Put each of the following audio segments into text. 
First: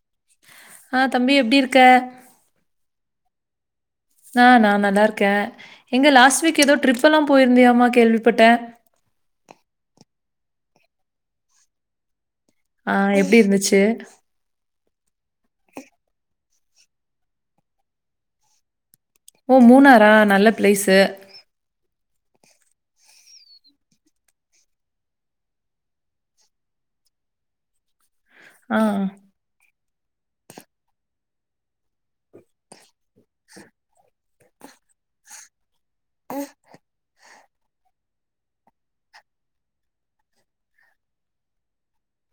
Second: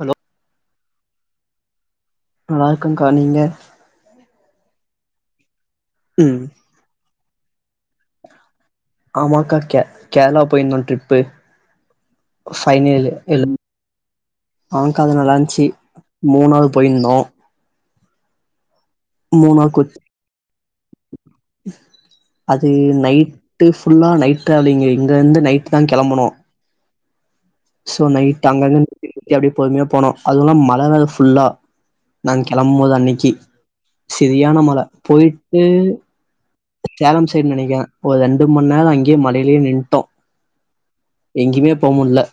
Hello அ தம்பி எப்டி இருக்க நல்லா இருக்கங்கா நீங்க அ நா நல்லாருக்க எங்க லாஸ்ட் வீக் ஏதோ ட்ரிப்பெல்லாம் போயிருந்தியாமா கேள்விப்பட்டேன். ஆமாக்க கே கேரளா போயிந்தோ ட்ரிப்பு ஆ ஃபைனலி எப்டி ல் ம் இருந்துச்சு? ஆங்க்கா அது நல்லாருச் சி மூணாவது போயிந்தோ ஓ கொ மூணாரா நல்ல பிளேஸ்ஸு அது நைட்டு ஃபுல்லா நைட் ட்ராவலிங்கு இங்க இந்து நைட்டு தா கெளம்பனோ சோ நைட்டு அங்கங்க ஆ நிருத்தி நிருத்தி அப்டியே பொறுமையா போனோ அதுவுல்லாம மழ வேற ஃபுல்லா நா கெளம்பும் போது அன்னைக்கு சரியான மழ போயிட்டு சேலம் சைடு நினைக்கே ஒரு ரெண்டு மண் நேரோ அங்கேயே மழைலியே நின்ட்டோ எங்கியுமே போமுல்ல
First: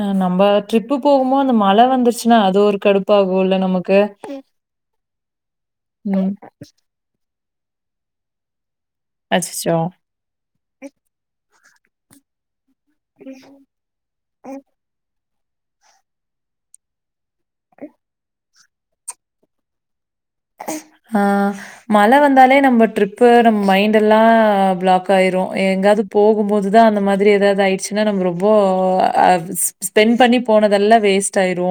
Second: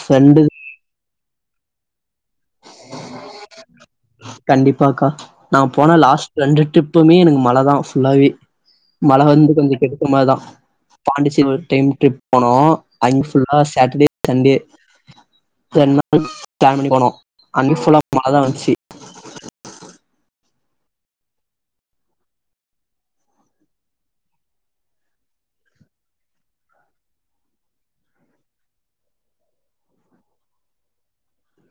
அ நம்ப ட்ரிப்பு போகமோ அந்த மழ வந்துருச்சின்னா அது ஒரு கடுப்பாகுல்ல நமக்கு கண்டிப்பாக்கா நா போன ம் லாஸ்ட் ரெண்டு ட்ரிப்புமே எனக்கு மழதா ஃபுல்லாவே மழ வந்து கொஞ்சோ அச்சச்சோ கெடுக்கும் அதுதா பாண்டிச்சேர் டைம் ட்ரிப் போனோ அங்க ஃபுல்லா சட்டர்டே சண்டே ரெண்டு நாள் பிளான் பண்ணி போணோ அங்கயு ஃபுல்லா மழ தா வந்துச்சி அ மழ வந்தாலே நம்ம ட்ரிப்பு நம் மைண்டெல்லா பிளாக் ஆயிர் து எங்காவது போகும்போதுதா அந்த மாதிரி ஏதாவது ஆயிடுச்சுன்னா நம்மக்கு ரொம்போ ஆ ஸ்பெண்ட் பண் ணி போனதெல்லா வேஸ்ட் ஆயிடூ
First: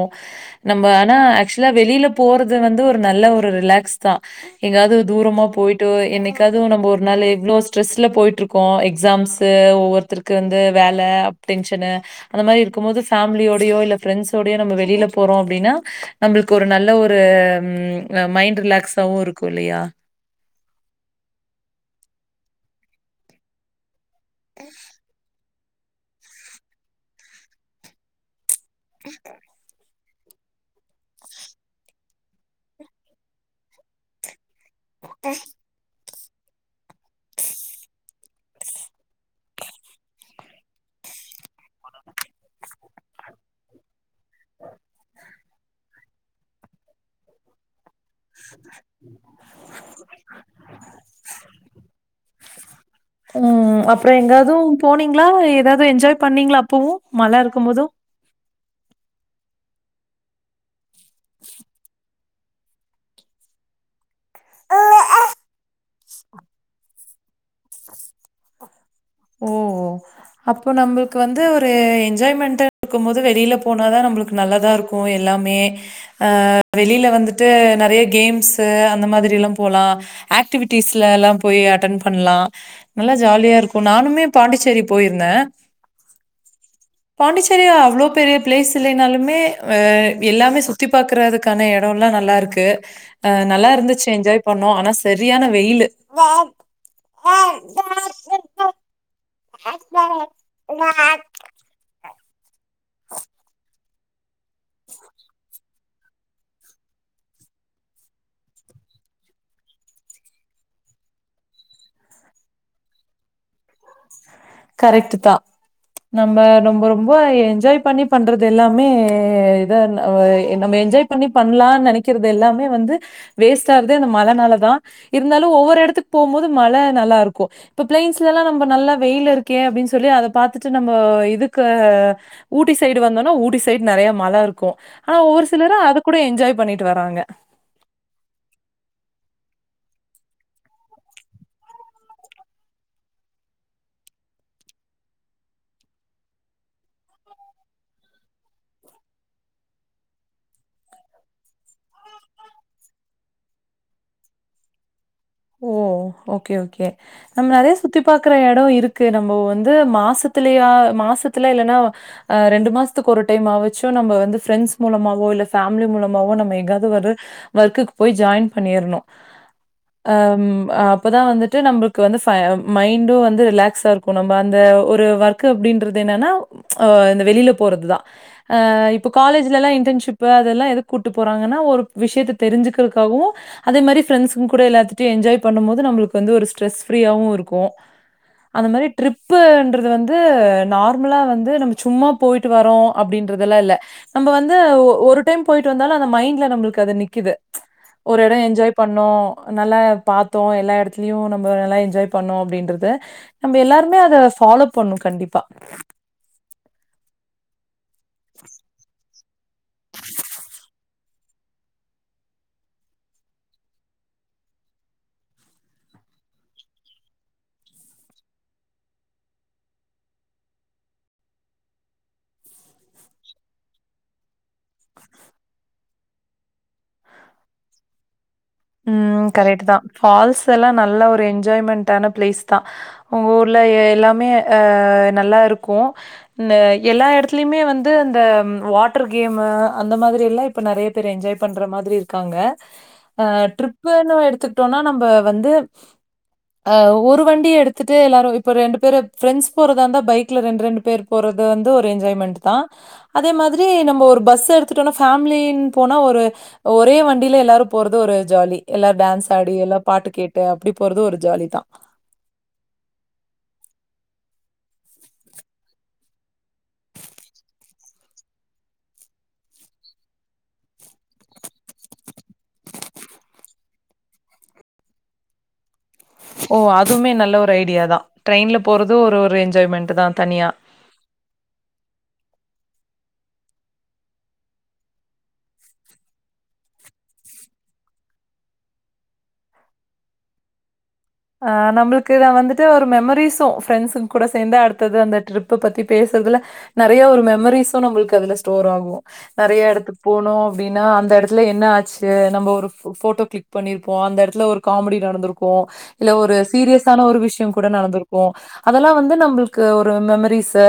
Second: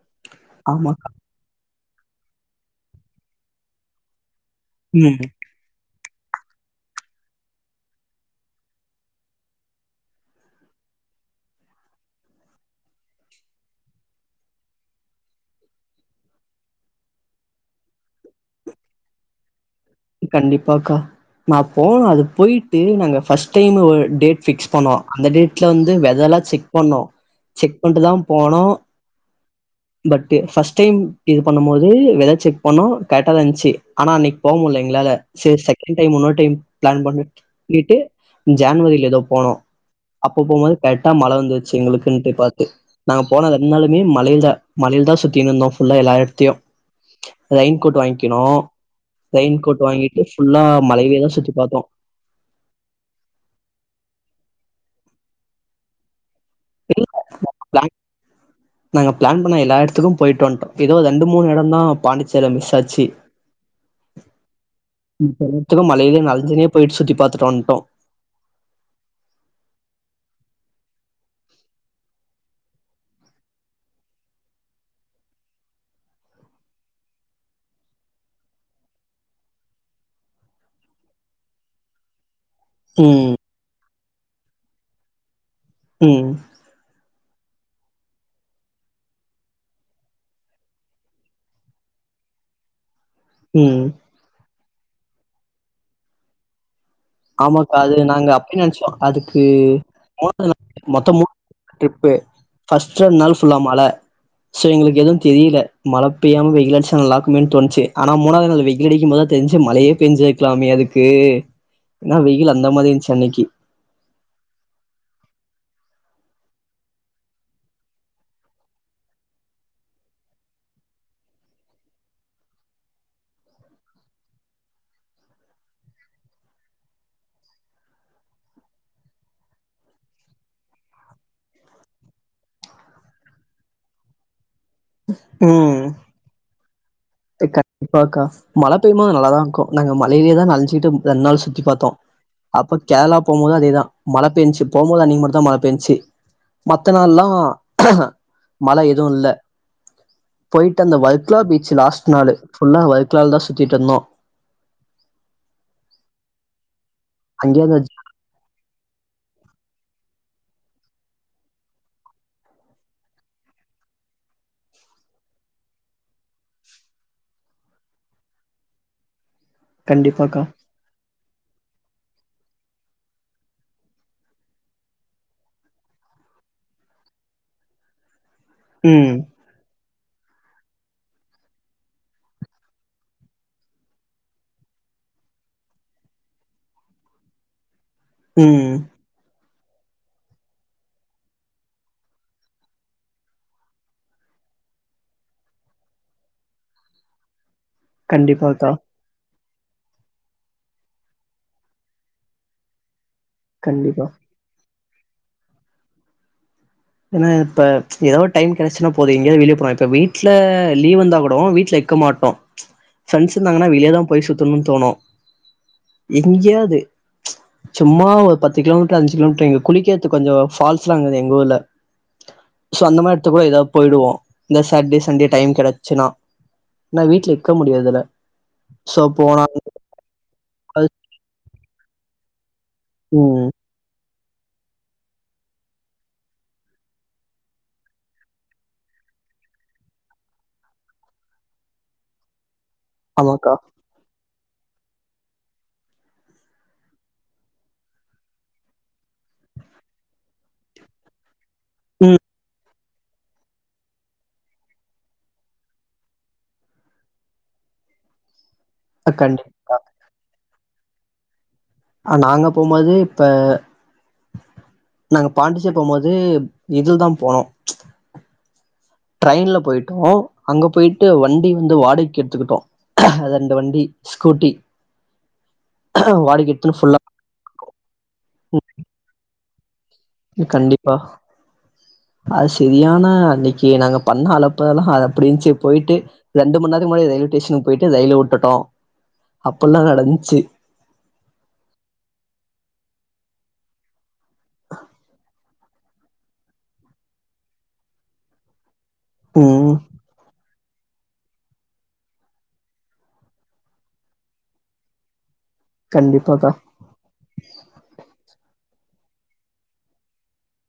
நம்ப ஆமாக்கா ஆனா ஆக்சுவலா வெளில போறது வந்து ஒரு நல்ல ஒரு ரிலாக்ஸ் தா எங்காவது ம் தூரமா போயிட்டோய் என்னைக்காவதுவும் நம்போ ஒரு நாளு இவ்ளோ ஸ்ட்ரெஸ்ல போயிட்ருக்கோ எக்ஸாம்ஸு ஒவ்வொருத்தருக்கு வந்து வேல அ அப்டின் சொன்ன அந்த மாரி இருக்கும் போது ஃபேமிலியோடியோ இல்ல ஃப்ரெண்ட்ஸோடையோ நம்ப வெளில போறோ அப்டின்னா நம்புள்க்கு ஒரு நல்ல ஒரு ம் அ மைண்ட் ரிலாக்ஸாவவும் இருக்கும் இல்லியா கண்டிப்பாக்கா நா போனோ அதுக் போயிட்டு நாங்க ஃபர்ஸ்ட் டைம்ல ஒரு டேட் ஃபிக்ஸ் பண்ணோ அந்த டேட்ல வந்து வெதர் லா செக் பண்ணோ செக் பண்ட்டு தா போனோ [unintelligible] பட்டு ஃபர்ஸ்ட் டைம் இது பண்ணும் போது வெதர் செக் பண்ணோ கரெக்ட்டா தா இந்ச்சு ஆனா அன்னைக் போ முல்ல ங்ளால சேரி சக்கெண்ட் டைம் உன்னொரு டைம் பிளான் பண்ணுட் ண்ணிட்டு ஜன்வரில ஏதோ போனோ அப்ப போம்போது கரெக்டா மழை வந்துருச்சு எங்குளுக்குன்ட்டு பாத்து நாங்க போன ரெண் நாளுமே மழையில மழ ல் தா சுத்தினுந்தோ ஃபுல்லா எல்லா எட்த்தையு ரெயின் கோட் வாங் கினு ரெயின் கோட் வாங்கிட்டு ஃபுல்லா மலைவேதா சுத்தி பாத்தோ ம் அப்புறோ எங்காதூ போனீங்ளா ஏதாது என்ஜாய் பண்ணீங்களா அப்பவும் மழை இருக்கும் போதூ பிளான் த்துக்கும் போயிட்டு வந்ட்டோ ஏதோ ரெண்டு மூணு எடோந் தா பாண்டிச்சேல மிஸ் ஆச்சு [inaudible] மழையிலே நல்சினே போயிட் சுத்தி பாத்துட்டு வந்ட்டோ ஓ ஓ அப்போ நம்மள்க்கு வந்து ஒரு என்ஜாய்மெண்டா இருக்கும் போது வெளியில போனாதா நம்புளுக்கு நல்லதா இருக்கூ எல்லா மே ஆ வெளில வந்துட்டு நறைய கேம்ஸு அந்த மாதிரில்லா போலா ஆக்டிவிட்டிஸ்லலா போய் அட்டன் பண்லா நல்லா ம் ஜாலியா இருக்கூ நானுமே பாண்டிச்சேரி போயிருந்த ம் பாண்டிச்சேரியா அவ்ளோ பெரிய பிளேஸ் இல்லைனாலுமே அ எல்லாமே சுத்தி பாக்குறதுக்கான எடோல்லா அ நல்லா இருக்கு அ நல்லா ம் இருந்துச்சு என்ஜாய் பண்ணோ ஆனா செரியான வெயிலு ஆமாக்கா அது நாங்க அப்பின் நென்ச்சோ அதுக்கு [unintelligible] ட்ரிப்பு ஃபர்ஸ்ட் ரெண்ட் நாள் ஃபுல்லா மழ சோ எங்களுக்கு எதுவும் தெரில மழை பெய்யாம வெயில் அடிச்சா நல்லாக்குமே தோண்ச்சு ஆனா மூனாவது நாள் வெகில் அடிக்கும் போ தா தெரிஞ்சு மழையே பெஞ்சுக்குலாமே அதுக்கு ஏன்னா வெயில் அந்த மாரி இருந்ச்சு அன்னைக்கி கரெக்ட்டு தா நம்ப ரொம்போ ரொம்போ என்ஜாய் பண்ணி பண்றது எல்லாமே இத ஆ இன்னம்மே என்ஜாய் பண்ணி பண்லான்னு நெனைக்கிறது எல்லாமே வந்து வேஸ்ட் ஆற்தே அந்த மழை னால தா இருந்தாலு ஒவ்வொரு இடத்துக் போம் போது மழை நல்லா இருக்கும் இப்ப பிளைன்ஸ்லல்லா நம்ப நல்லா வெயில் இருக் கே அப்புடின்னு சொல்லி அத பாத்துட்டு நம்ப இதுக்கு ஊட்டி சைடு வந்தோன்னா ஊட்டி சைடு நறையா மழை இருக் கூ ஆனா ஒவ்வொரு சிலரும் அது கூட என்ஜாய் பண்ணிட்டு வராங்க ட்டு கண்டிப்பாக்கா மழை பெய்யுது நல்லாதா இருக்கும் நாங்க மழையிலே தா நலஞ்சுட்டு ம் ரெண்ட் நாள் சுத்தி பாத்தோ அப்ப கேரளா போம் போதும் அதேதா மழை பெஞ்ச்சு போம்போது அன்னிக்கி மட்டூ தா மழ பெஞ்ச்சு மத்த நாள்ல்லா மழை எதுவு இல்ல போயிட்டு அந்த வல்ப்லா பீச் லாஸ்ட் நாலு ஃபுல்லா வல்க்கலால் தா சுத்திட்ருந்தோ ஓ ஓகே ஓகே நம்ம அங்கயே நறைய அந்த சுத்தி பாக்குற எடோ இருக்கு நம்போ வந் து மாசத்தலய மாசத்துல இல்லன்னா அ ரெண்டு மாசத்துக்கு ஒரு டைம் ஆவுச்சும் நம்ப வந்து ஃபிரெண் ஸ் மூலமாவோ இல்ல ஃபேமிலி மூலமாவோ நம்ம எங்காவது ஒரு வர்க்குக்கு போய் ஜாயின் பண்ணிற்ணூ அ கண்டிப்பாக்கா ம் அப்பதா வந்துட் த்து நம்மளுக்கு வந்து ஃப மைண்டு வந்து ரிலாக்ஸா இருக்கு நம்ம அந்த ஒரு ஒர்க் அப்படின்றது என்னன்னா அ இந்த வெளில போறதுதா அ இப்போ ம் காலேஜ்லல்லா இன்டர்ன்ஷிப் ப்பு அதெல்லா எதுக் கூட்டு போறாங்கன்னா ஒரு விஷயத்த தெரி்ஞ்சுக்கிறக்காகவு அதே மாரி ஃப்ரண்ட்ஸ்ங்க கூட எல்லாத் த்துட்டயு எஞ்ஜாய் பண்ணும் போது நம்மலுக்கு வந்து ஒரு ஸ்ட்ரஸ் ஃபிரீயாவு இருக்கு அந்த ம் மாரி ட்ரிப் இது வந்து நார்மலா வந்து நம்ம சும்மா போயிட்டு வரோ அப்படின்றதெல்லா இல்ல நம்ம வந்து ஒ ஒரு டைம் போயிட்டு வந்தாலு அந்த மைண்ட்ல நம்மளுக்கு அது நிக்குது ஒரு எடொ கண்டிப்பாக்கா என்ஜாய் பண்ணோ நல்லா பாத்தோ எல்லா எடத்துலயு நம்ம நல்லா எஞ்ஜாய் பண்ணோ அப்படின்றது நம்ம எல்லாருமே கண்டிப்பா அத ஃபாலோ பண்ணு கண்டிப்பா ஏனா இப்ப எதாவ் ஒரு டைம் கெடச்சுன்னா போது எங்கயாது வெளியே போலா இப்ப வீட்ல லீவ் வந்தா கூடோ வீட்ல இருக்க மாட்டோ ஃப்ரண்ட்ஸ் இருந்தாங்கன்னா வெளியேதா போய் சுத்தணுனு தோணு எங்கயாவது சும்மா ஒரு பத்து கிலோமீட்டர் அஞ்சு கிலோமீட்டர் எங்க குளிக்கறதுக்கு கொஞ்சொ ஃபால்ஸ்ல்லாங்குது எங்கூர்ல சோ அந்த மாரி எடத்து கூட எதா போயிடுவோ இந்த சாட்டர்டே சண்டே டைம் கெடச்சுன்னா நா வீட்ல இருக்க முடியாதுல ம் கரெக்ட்தா ஃபால்ஸ்ஸெல்லா நல்ல ஒரு என்ஜாய்மெண்டான பிளேஸ் தா ஒங்க ம் ஊர்ல எ எல்லாமே அ நல்லா இருக்கு ந்த எல்லா எடத்துலயுமே வந்து அந்த ம் வாட்டர் கேம் அ அந்த மாதிரில்லா இப்ப நெறைய பேர் என்ஜாய் பண்ற மாதிரி இருக்காங்க அ ஆமாக்கா ட்ரிப்புன்னு எடுத்துக்கிட்டோனா நம்ப வந்து ஆ ஒரு வண்டிய எடுத்துட்டு எல்லாரு இப்ப ரெண்டு பேரு ஃப்ரெண்ட்ஸ் போறதா இருந்தா பைக்ல ரண்டு ரண்டு பேர் போற து வந்து ஒரு ம் என்ஜாய்மெண்ட்தா அதே மாதிரி நம்ம ஒரு பஸ் எடுத்துட்டோன்னா ஃபேமிலின் போனா ஒரு ஒரே வண்டில எல்லாரு போறது ஒரு ஜாலி எல்லா அ டான்ஸ் கண்டி ஆடி எல்லா பாட்டு கேட்டு அப்டி போறது ஒரு ஜாலிதா அ நாங்க போம்போது இப்ப நாங்க பாண்டிச்சேரி போம்போது இதுலதா போனோ ட்ரெயின்ல போயிட்டோ அங்க போயிட்டு வண்டி வந்து வாடகைக்கு எடுத்துகிட்டோ அது அந்த வண்டி ஸ்கூட்டி வாடகைக்கு ஓ எடுத்துன்னு ஃபுல்லா அதுவுமே நல்ல ஒரு ஐடியாதா ட்ரெயின்ல போறது ஒரு ஒரு என்ஜாய்மெண்ட் தான் தனியா. கண்டிப்பா அது செரியான அன்னைக்கு நாங்க பண்ண அலப்பறலா அது அப்டி இருந்ச்சு போய்ட்டு ரெண்டு மண்ணேரத்துக்கு முன்னாடி ரெயில்வே ஸ்டேஷன்க்கு போயிட்டு ரயில உட்டுட் டோ அப்பல்லா நடந்ச்சு ஆ நம்மளுக்கு இதா வந்துட்டு ஒரு மெமரிஸும் ஃப்ரெண்ட்ஸுங்க கூட சேந்தா அடுத்தது அந்த ட்ரிப் ப்ப பத்தி பேசுறதுல நெறைய ஒரு மெமரிஸும் நம்மளுக்கு அதுல ஸ்டோர் ஆகு நெறைய ம் எடத்துக்கு போனோ அப்டின்னா அந் த எடத்துல என்ன ஆச்சு நம்ம ஒரு ஃபோ ஃபோட்டோ க்ளிக் பண்ணிருப்போ அந்த எடத்துல ஒரு காமெடி நடந்துருக்கு இல்ல ஒரு கண்டிப்பாக்கா சீரியஸான ஒரு விஷயொ கூட நடந்திருக்கு அதெல்லா வந்து நம்பளுக்கு ஒரு மெமரிஸு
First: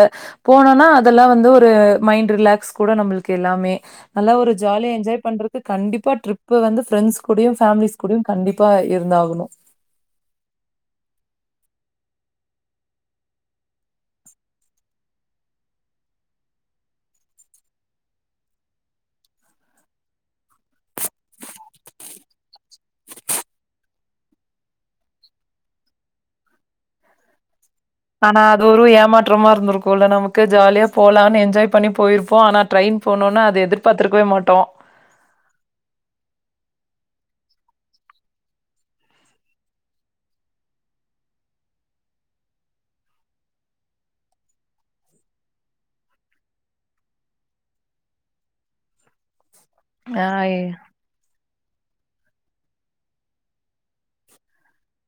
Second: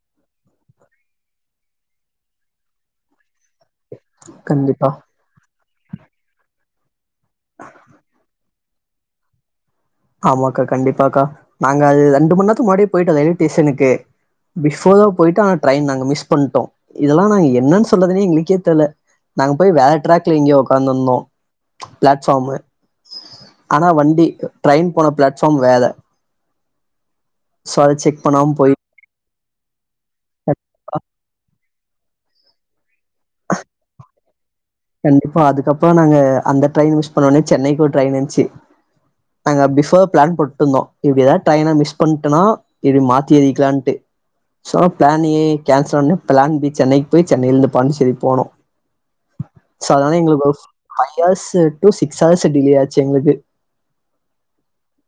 போனன்னா அதெல்லா வந்து ஒரு மைண்ட் ரிலாக்ஸ் கூட நம்ளுக் கு எல்லாமே நல்லா ஒரு கண்டிப்பா ஜாலியா எஞ்ஜாய் பண்றக்கு கண்டிப்பா ட்ரிப் வந்து ஃப்ரெண்ட்ஸ் கூடயு ஃபேமிலிஸ் கூடயு கண்டிப்பா இருந்தாகணு ஆமாக்கா கண்டிப்பாக்கா நாங்க அது ரெண்டு மண்நேரத்து முன்னாடியே போயிட்டோ ரெயில்வே ஸ்டேஷனுக்கு பிஃபோரா போயிட்டோ ஆனா ட்ரெயின் நாங்க மிஸ் பண்ட்டோ இதெல்லா நாங்க என்னன்னு சொல்றதுனே எங்கள்க்கே தெர்ல நாங்க போய் வேற டிராக்ல எங்கயோ ஒக்காந்துந்தோ பிளாட்ஃபார்மு ஆனா வண்டி ட்ரெயின் போன பிளாட்ஃபார்ம் வேத ஆனா அது போய் ஒரு ஏமாற்றமா இருந்திருக்குல்ல நமக்கு ஜாலியா போலானு எஞ்ஜாய் பண்ணி போயிருப்போ ஆனா ட்ரெயின் போனோன்ன அது எதிர்பார்த்துருக்கவே மாட்டோ கண்டிப்பா அதுக்கப்பறொ நாங்க அந்த ட்ரெயின் மிஸ் பண்ணோன்ன சென்னைக்கு ஒரு ட்ரெயின் இந்ச்சு நாங்க பிஃபோரா பிளான் போட்டிருந்தோ இப்டி எதாவது ட்ரெயின மிஸ் பண்ட்டோனா இப்டி மாத்தி ஏறிக்கலான்ட்டு சோ பிளான் ஏ கேன்சல் ஆனோனே பிளான் பி சென்னைக்கு போய் சென்னையிலெந்து பாண்டிச்சேரி போனோ சோ அதனால ஆ எங்களுக்கு ஒரு எ five hours to six hours delay ஆச்சு எங்களுக்கு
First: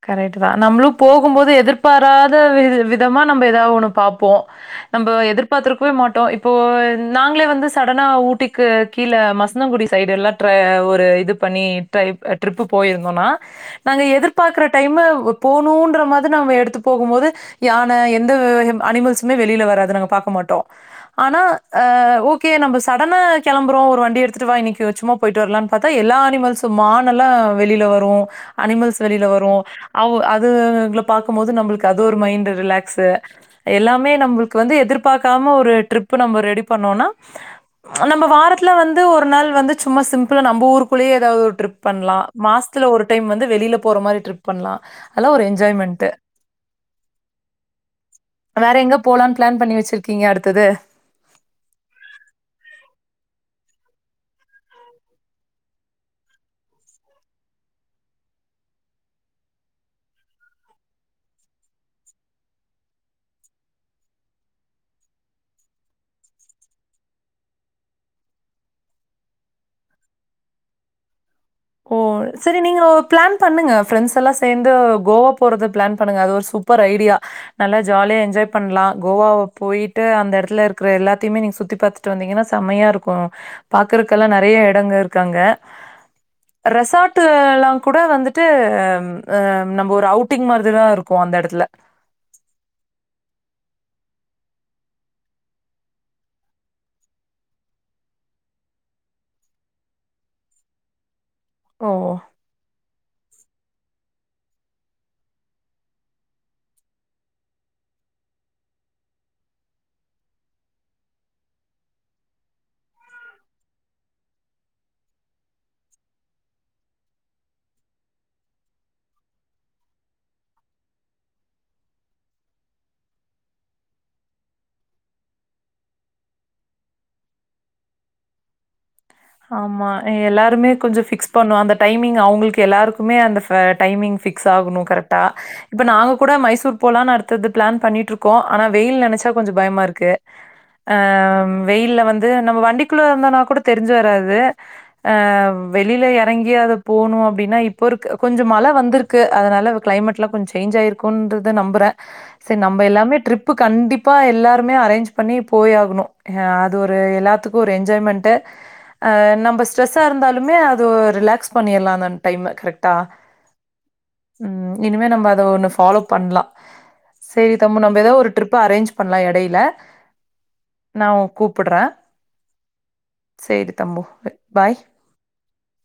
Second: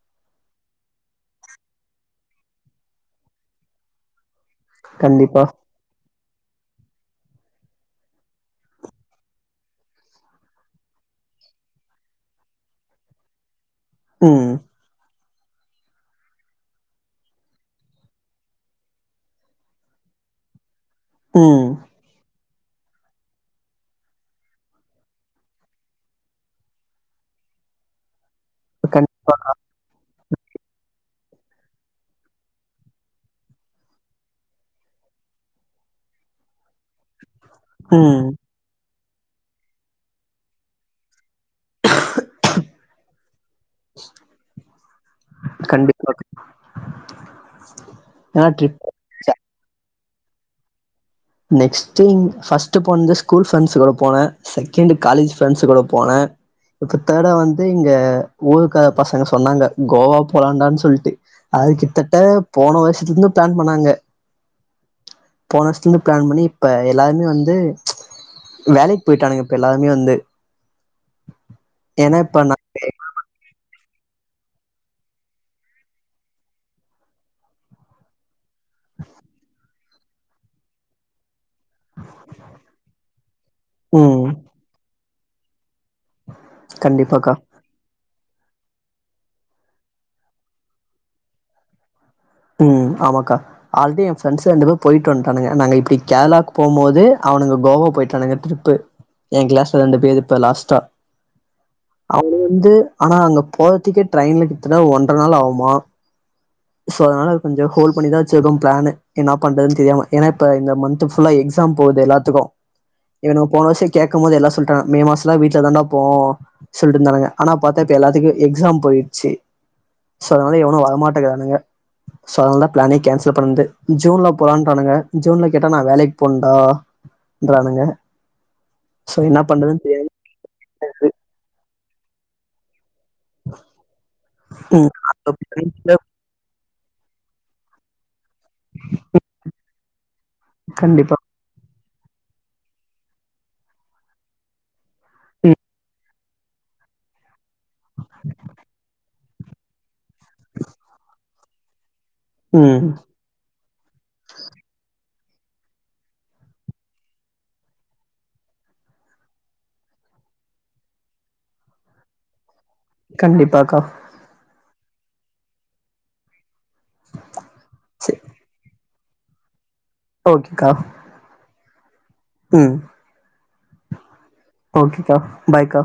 கரெக்ட்டு தா நம்மளு போகும் போது எதிர்பாராத வி விதமா நம்ப எதா ஒன்னு பாப்போ நம்ப கண்டிப்பா. எதிர்பாத்திருக்கவே மாட்டோ இப்போ என் நாங்களே வந்து சடனா ஊட்டிக்கு கீழ மசந்தங்குடி சைடெல்லா ட்ரா ஒரு இது பண்ணி ட்ரை ப் அ ட்ரிப்பு போயிருந்தோனா நாங்க ம். பாக்குற டைமு போணுன்ற மாதிரி நாம எடுத்து போகும் போது யான எந்த வும் அனிமல்ஸுமே வெளில வராது நாங்க பாக்க மாட்டோ ஆனா ம். அ ஓக் கே நம்ப சடனா கெளம்புறோ ஒரு வண்டி எடுத்துட்டு வா இன்னைக்கு சும்மா போயிட்டு வர்லான் பாத்தா எல்லா அனிமல்ஸும் மானல்லா ஆ வெளில வரு அனிமல்ஸ் கண் வெளில வரு அவ் அ து அதுகுள்ள பாக்கும்போது நம்பளுக்கு அது ஒரு மைண்டு ரிலாக்ஸு எல்லாமே நம்பளுக்கு வந்து எதிர்பாக்கா ம ஒரு ட்ரிப்பு நம்ப ரெடி பண்ணோனா ம். நம்ம வாரத்துல வந்து ஒரு நாள் வந்து சும்மா சிம்புளா நம்ப ஊருக்குள்ளே எதாவ்து ஒரு ட்ரிப் பண்லா மாஸ்த்துல ஒரு டைம் வந்து வெளிலப் போற மாரி ட்ரிப் பண்லா அதெல்லா ஒரு என்ஜாய்மெண்ட்டு கண்டிப்பா. ஏன்னா வேற ட்ரிப் எங்க போலானு பிளான் பண்ணி வச்சிருக்கீங்க அடுத்தது நெக்ஸ்ட்டு ஃபஸ்ட்டு போன்து ஸ்கூல் ஃப்ரெண்ட்ஸு கூட போனே செகெண்டு காலேஜ் ஃப்ரெண்ட்ஸு கூட போனே இப்ப தேர்டா வந்து இங்க ஊருக்கார பசங்க சொன்னாங்க கோவா போலான்டான் சொல்ட்டு அது கிட்தட்ட போன வர்ஷத்துலருந்து பிளான் பண்ணாங்க போன வர்ஷ் த்துலருந்து பிளான் பண்ணி இப்ப எல்லாருமே வந்து வேலைக்கு போயிட்டானுங்க இப்ப எல்லாருமே வந்து ஓ ஏன்னா இப்ப செரி நான் நீங்க ஓ பிளான் பண்ணுங்க ஃபிரெண்ட்ஸெல்லா சேந்து கோவா போறது பிளான் பண்ணுங்க அது ஒரு சூப்பர் ஐடியா நல்லா ஜாலியா என்ஜாய் பண்லா கோவாவ போயிட்டு அந்த எடத்துல இருக்குற எல்லாத்தைமே நீங்க சுத் த்தி பாத்துட்டு வந்தீங்கனா செமையா இருக்கு பாக்குறக்கெல்லா ம். நெறையா எடங்க இருக்கு அங்க ரெசார்ட்டு கண்டிப்பாக்கா. எல்லா கூட வந்து ட்டு அம் அம் நம்ப ஒரு அவுட்டிங் மாரிதிதா இருக்கு அந்த எடத்துல ம் ஆமாக்கா ஆல்ரெடி எ ஃப்ரெண்ட்ஸ் ரெண்டு பேரு போயிட்டு வந்டானுங்க நாங்க இப்டி கேர்ளாக்கு போம்போது அ அவனுங்க கோவா போயிட்டானுங்க ட்ரிப்பு எ கிளாஸ்ல ரெண்டு பேரு இப்ப லாஸ்ட்டா ஓ! அவனுங்க வந்து ஆனா அங்க போறதுக்கே ட்ரெயின்ல கிட்தட்ட ஒன்ர நாள் ஆவுமா சோ அதனால கொஞ்சொ ஹோல்ட் பண்ணிதா வச்சிருக்கோ பிளான்னு என்ன பண்றதுன் தெரியாம ஏனா இப்ப இந்த மந்த்து ஃபுல்லா எக்ஸாம் போய் ட்ருக்கு எல்லாத்துக்கு இவனுங்க போன வர்ஷ கேக்கும்போது என்ன சொல்ட்டாங்க மே மாசோலா வீட்ல தான்டா இர்போ சொல்ட்டு இருந்தானுங்க ஆனா பாத்தா இப்ப எல்லாத்துக்கு எக்ஸாம் போயிட்ச்சு சோ அதனால எவனு வரமாட்டேங்கிறானுங்க ஸோ அதனாலதா பிளானே கேன்சல் பண்ணது ஜூன்ல போலான்றானுங்க ஜூன்ல கேட்டா நா வேலைக்கு போனுன்டா ன்றானுங்க ஆமா எல்லாருமே கொஞ்சொ ஃபிக்ஸ் பண்ணுவோ அந்த டைமிங் அவ்ங்களுக்கு எல்லாருக்கு குமே அந்த ஃப டைமிங் ஃபிக்ஸ் ஆகனு ம் கரெக்டா இப்ப நாங்க கூட மைசூர் போலான் அடுத்தது பிளான் பண்ணிட்ருக்கோ ஆனா வெயில் நெனச்சா கொஞ்ச பயமா இருக்கு கண்டிப்பா ஆம் வெயில்ல வந்து நம்ம வண்டிக்குள்ள இருந்தோனா கூட தெரிஞ்ச வராது ஆ ம் வெளிலயா எங்கயாவ்து போணு அப்டினா இப்போ இருக் கொஞ்ச மழ வந்திருக்கு அதனால கிளைமேட் லா கொஞ்ச சேன்ஞ் ஆயிருக்குன்றத நம்புறே செரி நம்ப ம் எல்லாமே ட்ரிப்பு கண்டிப்பா எல்லாருமே அரேஞ்ச் பண்ணி போய் ஆகணு ஆ அது ஒரு எல்லாத்துக்கு ஒரு என்ஜாய்மெண்ட்டு அ நம்ப ஸ்ட்ரெஸ்ஸா இருந்தாலுமே அதுவு ரிலாக்ஸ் பண்ணிற்லா அந்தந் டைம்மு கரெக்ட் கண்டிப்பாக்கா இனிமே நம்ப அத ஒன்னு ஃபாலோ பண்லா செரி தம்பு நம்ப சரி எதாவொரு ட்ரிப்பு அரேஞ்ச் பண்லா எடையில ஓகேக்கா ப்பிடறே ம் பாய் ஓகேக்கா பாய்கா